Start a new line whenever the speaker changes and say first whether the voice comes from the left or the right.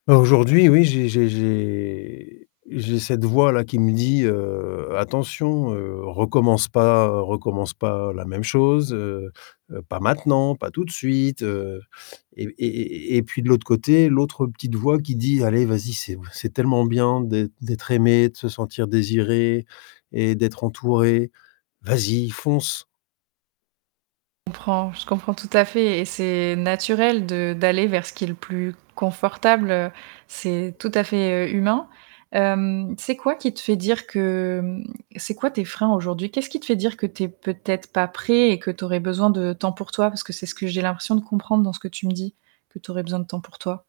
left: Bah, aujourd'hui, oui, j'ai j'ai j'ai j'ai cette voix-là qui me dit, heu: «Attention, heu, recommence pas recommence pas la même chose, heu, pas maintenant, pas tout de suite», heu, et et et et et puis de l'autre côté, l'autre petite voix qui dit: «Allez vas-y, c'est c'est tellement bien d'êt d'être aimé, de se sentir désiré et d'être entouré, vas-y fonce».
right: Comprends, je comprends tout à fait et c'est naturel de d'aller vers ce qui est le plus confortable, heu, c'est tout à fait, heu, humain. Hem, c'est quoi qui te fait dire que, mmh c'est quoi tes freins aujourd'hui? Qu'est-ce qui te fait dire que tu es peut-être pas prêt et que tu aurais besoin de temps pour toi? Parce que c'est ce que j'ai l'impression de comprendre dans ce que tu me dis, que tu aurais besoin de temps pour toi.